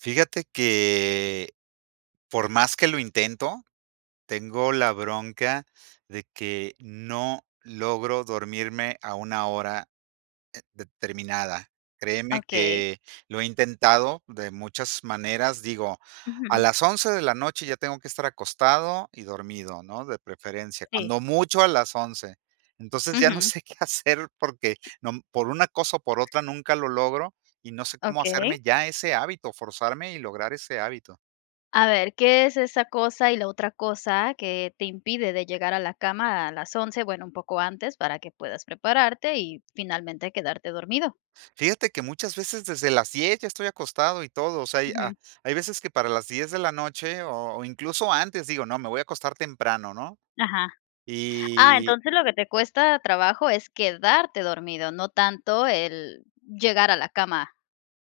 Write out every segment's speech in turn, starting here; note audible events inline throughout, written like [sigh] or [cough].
Fíjate que, por más que lo intento, tengo la bronca de que no logro dormirme a una hora, eh, determinada. Créeme Okey. que lo he intentado de muchas maneras, digo, a Ujú. las 11 de la noche ya tengo que estar acostado y dormido, ¿no?, de preferencia. Sí. Cuando mucho a las 11. Entonces, ya no Ujú. sé qué hacer porque no, mm, por una cosa o por otra nunca lo logro y no sé cómo Okey. hacerme ya ese hábito, forzarme y lograr ese hábito. A ver, ¿qué es esa cosa y la otra cosa que te impide de llegar a la cama a las 11? Bueno, un poco antes para que puedas prepararte y finalmente quedarte dormido. Fíjate que muchas veces desde las 10 ya estoy acostado y todo, o sea, y ha Ujú. hay veces que para las 10 de la noche o o incluso antes, digo: "No, me voy a acostar temprano", ¿no? Ajá. Ah, Y entonces lo que te cuesta trabajo es quedarte dormido, no tanto el llegar a la cama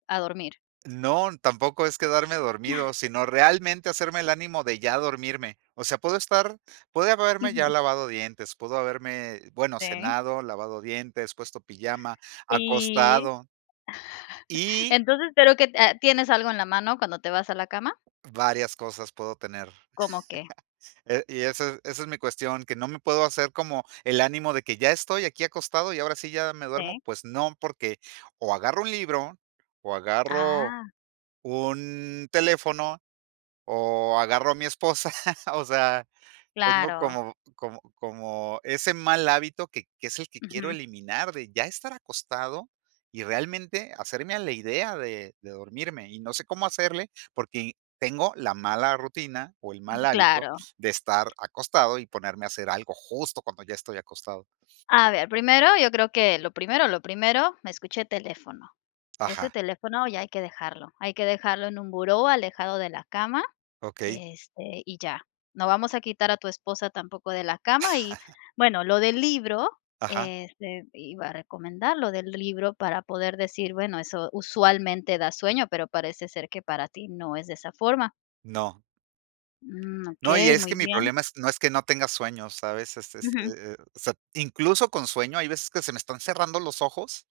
a dormir. No, tampoco es quedarme dormido, sino realmente hacerme el ánimo de ya dormirme. O sea, puedo estar puedo haberme ya Ujú. lavado dientes, puedo haberme, bueno, Sì. cenado, lavado dientes, puesto pijama, Sí. acostado [chuckles] y Entonces, pero que te ah, ¿tienes algo en la mano cuando te vas a la cama? Varias cosas puedo tener, ¿Cómo qué? [laughs] eh, y esa, e esa es mi cuestión, que no me puedo hacer como el ánimo de que ya estoy aquí acostado y ahora sí ya me duermo. Sí. Pues no, porque o agarro un libro o agarro Ah. un teléfono o agarro a mi esposa. [laughs] O sea, tengo Claro. como como como ese mal hábito que que es el que quiero Ujú. eliminar de ya estar acostado y realmente hacerme a la idea de de dormirme. Y no sé cómo hacerle, porque y tengo la mala rutina o el mal hábito Claro. de estar acostado y ponerme a hacer algo justo cuando ya estoy acostado. A ver, primero yo creo que lo primero, lo primero, escuché teléfono. Ese Ajá. teléfono ya hay que dejarlo, hay que dejarlo en un buró alejado de la cama, Okey. este, y ya. No vamos a quitar a tu esposa tampoco de la cama y, [chuckles] bueno, lo del libro, Ajá. este, iba a recomendar lo del libro para poder decir: "Bueno, eso usualmente da sueño", pero parece ser que para ti no es de esa forma. No. Mm, No, y okey, es muy que mi bien. problema es no es que no tenga sueño, ¿sabes? Es es, Ujú. eh eh, o sea, incluso con sueño, hay veces que se me están cerrando los ojos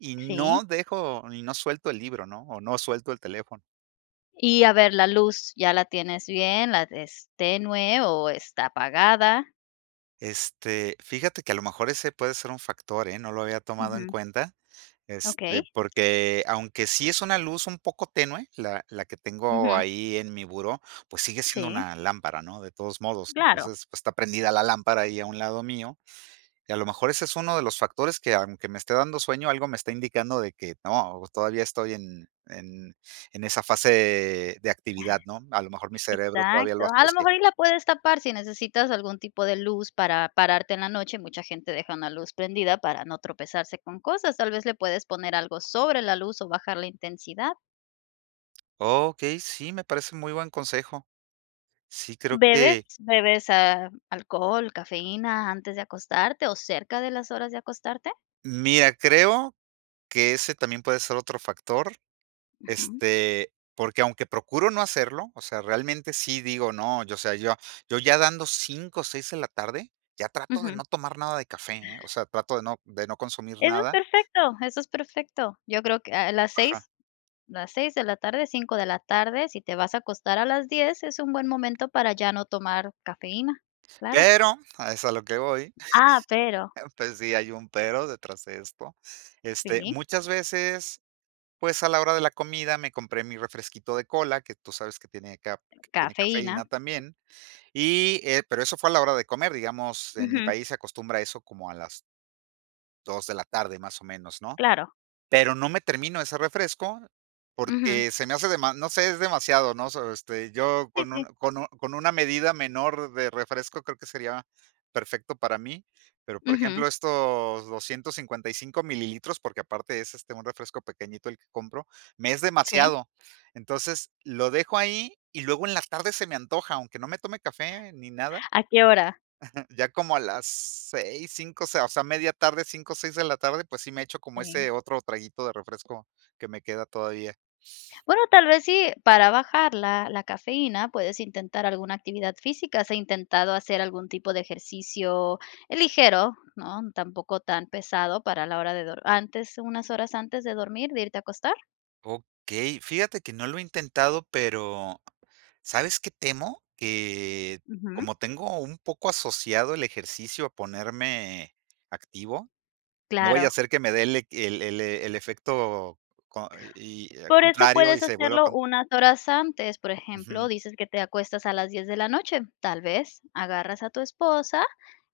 y Sí. no dejo y no suelto el libro, ¿no? O no suelto el teléfono. Y a ver la luz. ¿Ya la tienes bien? ¿La es tenue o está apagada? Este, fíjate que a lo mejor ese puede ser un factor, ¿eh? No lo había tomado en Ujù. cuenta. Este, Okey. porque aunque sí es una luz un poco tenue, la la que tengo Ujú. ahí en mi buró, pues sigue siendo Sí. una lámpara, ¿no?, de todos modos. Claro. Entonces, pues está prendida la lámpara ahí a un lado mío. Y a lo mejor ese es uno de los factores que, aunque me esté dando sueño, algo me está indicando de que, no, todavía estoy en en en esa fase de actividad, ¿no? A lo mejor mi cerebro todavía lo Exacto. A lo asocie. mejor y la puedes tapar si necesitas algún tipo de luz para pararte en la noche, mucha gente deja una luz prendida para no tropezarse con cosas. Tal vez le puedes poner algo sobre la luz o bajar la intensidad. Okey, sí, me parece muy buen consejo. Sí, creo ¿Bebes que bebes, ah, alcohol, cafeína antes de acostarte o cerca de las horas de acostarte? Mira, creo que ese también puede ser otro factor, Ujú. este, porque, aunque procuro no hacerlo, o sea, realmente sí digo: "No", yo, o sea, yo a yo ya dando 5 o 6 en la tarde, ya trato de Ujú. no tomar nada de café, ¿eh? O sea, trato de no de no consumir Eso es nada perfecto, eso es perfecto. Yo creo que, ah, a las Ajá. 6, las 6 de la tarde, 5 de la tarde, si te Eh vas a acostar a las 10, es un buen momento para ya no tomar cafeína, claro. Pero, a eso es a lo que voy. Ah, pero Pues, sí hay un pero detrás de esto. Este, Sí. muchas veces, pues, a la hora de la comida, me compré mi refresquito de cola, que tú sabes que tiene caf tiene Cafeína. cafeína también. Y, eh, pero eso fue a la hora de comer, digamos, en mi Ujú. país se acostumbra eso como a las 2 de la tarde, más o menos, ¿no? Claro. Pero no me termino ese refresco Ujú. porque se me hace, dema no sé, es demasiado, ¿no? So este, yo Sí, con un sí. con un con una medida menor de refresco creo que sería perfecto para mí. Pero, por Ujú. ejemplo, estos 255 mililitros, porque aparte es, este, un refresco pequeñito el que compro, me es Sí. demasiado. Entonces, lo dejo ahí y luego en la tarde se me antoja, aunque no me tome café ni nada. ¿A qué hora? [chuckles] Ya como a las 6, 5, o sea, media tarde, 5, o 6 de la tarde, pues sí me echo como ese Sí. otro traguito de refresco que me queda todavía. Bueno, tal vez sí, para bajar la la cafeína puedes intentar alguna actividad física, ¿has intentado hacer algún tipo de ejercicio ligero?, ¿no? Tampoco tan pesado para la hora de dor antes, unas horas antes de dormir, de irte a acostar. Okey, fíjate que no lo he intentado, pero, ¿sabes qué temo? Que, ¿Ujú? como tengo un poco asociado el ejercicio a ponerme activo, no vaya a Claro. ser que me dé el, eh que el el el efecto co co y y, eh, Por eso contrario puedes y se vuelva hacerlo cont unas horas antes, por ejemplo, Ujú. dices que te acuestas a las 10 de la noche, tal vez agarras a tu esposa,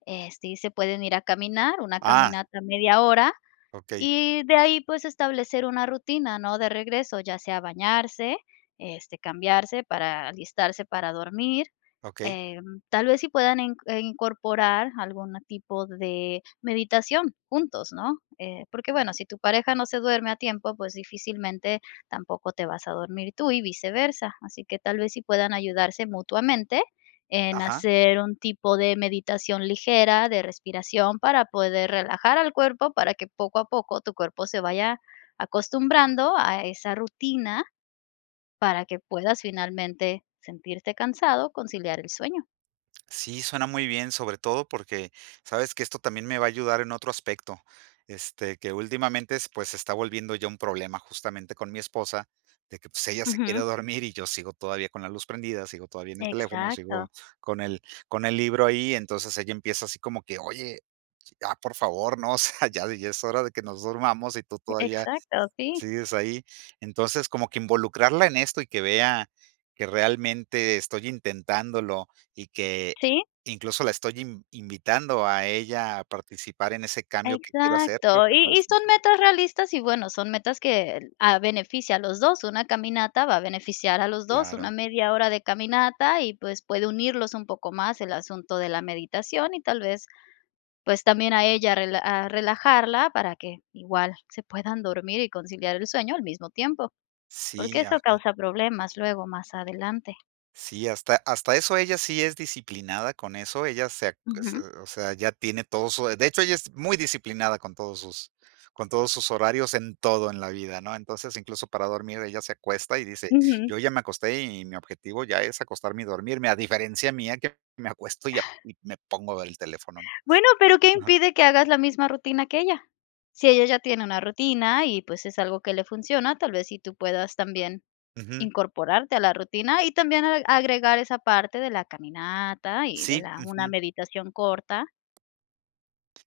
este, y se pueden ir a caminar, una Ah. caminata media hora Okey. y de ahí, pues, establecer una rutina, ¿no? De regreso, ya sea bañarse, este, cambiarse para alistarse para dormir, Okey. eh, tal vez sí puedan in eh, incorporar algún tipo de meditación juntos, ¿no?, eh, porque, bueno, si tu pareja no se duerme a tiempo, pues, difícilmente tampoco te vas a dormir tú y viceversa, así que tal vez sí puedan ayudarse mutuamente en Ajá. hacer un tipo de meditación ligera, de respiración para poder relajar al cuerpo para que poco a poco tu cuerpo se vaya acostumbrando a esa rutina para que puedas finalmente sentirte cansado, conciliar el sueño. Sí, suena muy bien, sobre todo porque sabes que esto también me va a ayudar en otro aspecto, este, que últimamente es pues, se está volviendo ya un problema justamente con mi esposa, de que, pues, ella se quiere Ujú. dormir y yo sigo todavía con la luz prendida, sigo todavía en el teléfono, Exacto. sigo con el con el libro ahí, entonces ella empieza así como que: "Oye, ya, por favor, no, o sea, ya ya es hora de que nos durmamos y tú todavía Exacto, sí. sigues ahí", entonces como que involucrarla en esto y que vea que realmente estoy intentándolo y que Sí. incluso la estoy inv invitando a ella a participar en ese cambio que quiero hacer, creo Exacto, que y y parece muy son sano. metas realistas y, bueno, son metas que el ah, beneficia a los 2 una caminata, va a beneficiar a los 2 una Claro. media hora de caminata y, pues, puede unirlos un poco más el asunto de la meditación y tal vez, pues, también a ella a rela a relajarla para que igual se puedan dormir y conciliar el sueño al mismo tiempo, porque Sí, eso ajá. causa problemas luego más adelante. Sí, hasta hasta eso ella sí es disciplinada con eso. Ella se ac se Ujú. o sea, ya tiene todo su De hecho, ella es muy disciplinada con todos sus con todos sus horarios en todo en la vida, ¿no? Entonces, incluso para dormir, ella se acuesta y dice: Ujú. "Yo ya me acosté y mi objetivo ya es acostarme y dormirme", a diferencia mía, que me acuesto y a y me pongo a ver el teléfono, ¿no? Bueno, pero ¿qué Ajá. impide que hagas la misma rutina que ella? Si ella ya tiene una rutina y, pues, es algo que le funciona, tal vez sí tú puedas también Ujú. incorporarte a la rutina y también ag agregar esa parte de la caminata y de Sí, la una ujú. meditación corta.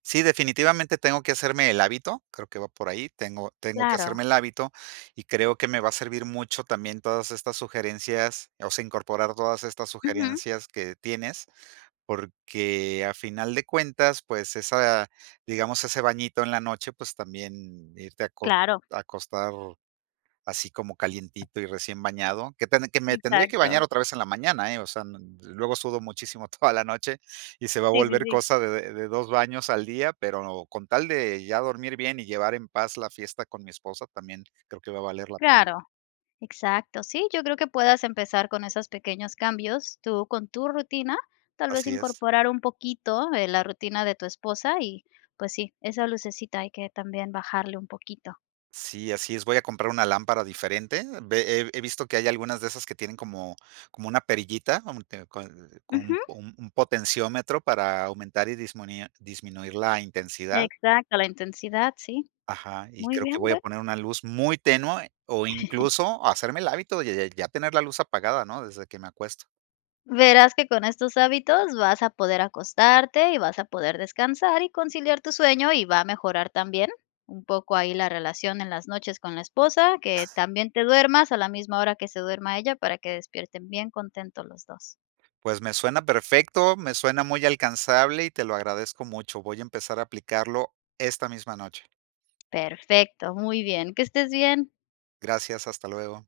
Sí, definitivamente tengo que hacerme el hábito, creo que va por ahí, tengo tengo que Claro. hacerme el hábito, y creo que me va a servir mucho también todas estas sugerencias, o sea, incorporar todas estas Ujú. sugerencias que tienes, porque a final de cuentas, pues esa, digamos, ese bañito en la noche, pues también irte acos Claro. a acostar así como calientito y recién bañado. Que tamb que me tendré que Exacto. bañar otra vez en la mañana, ¿eh? O sea, no n yo luego sudo muchísimo toda la noche y se va a Sí, sí, volver sí. cosa de de de 2 baños al día, pero con tal de ya dormir bien y llevar en paz la fiesta con mi esposa, también creo que va a valer la pena. Claro. Exacto, sí, yo creo que puedas empezar con esos pequeños cambios tú con tu rutina, tal vez Así es. incorporar un poquito de la rutina de tu esposa y, pues sí, esa lucecita hay que también bajarle un poquito. Sí, así es. Voy a comprar una lámpara diferente. Ve he he visto que hay algunas de esas que tienen como como una perillita como que con l con un Ujú. po un potenciómetro para aumentar y dismunir la intensidad. Exacto, la intensidad, sí. Ajá. Y Muy creo que bien, voy a bueno. poner una luz muy tenue, o [chuckles] incluso hacerme el hábito, de ya ya tener la luz apagada, ¿no?, desde que me acuesto. Verás que con estos hábitos vas a poder acostarte y vas a poder descansar y conciliar tu sueño y va a mejorar también un poco ahí la relación en las noches con la esposa, que también te duermas a la misma hora que se duerma ella para que despierten bien contentos los dos. Pues me suena perfecto, me suena muy alcanzable y te lo agradezco mucho. Voy a empezar a aplicarlo esta misma noche. Perfecto, muy bien, que estés bien. Gracias, hasta luego.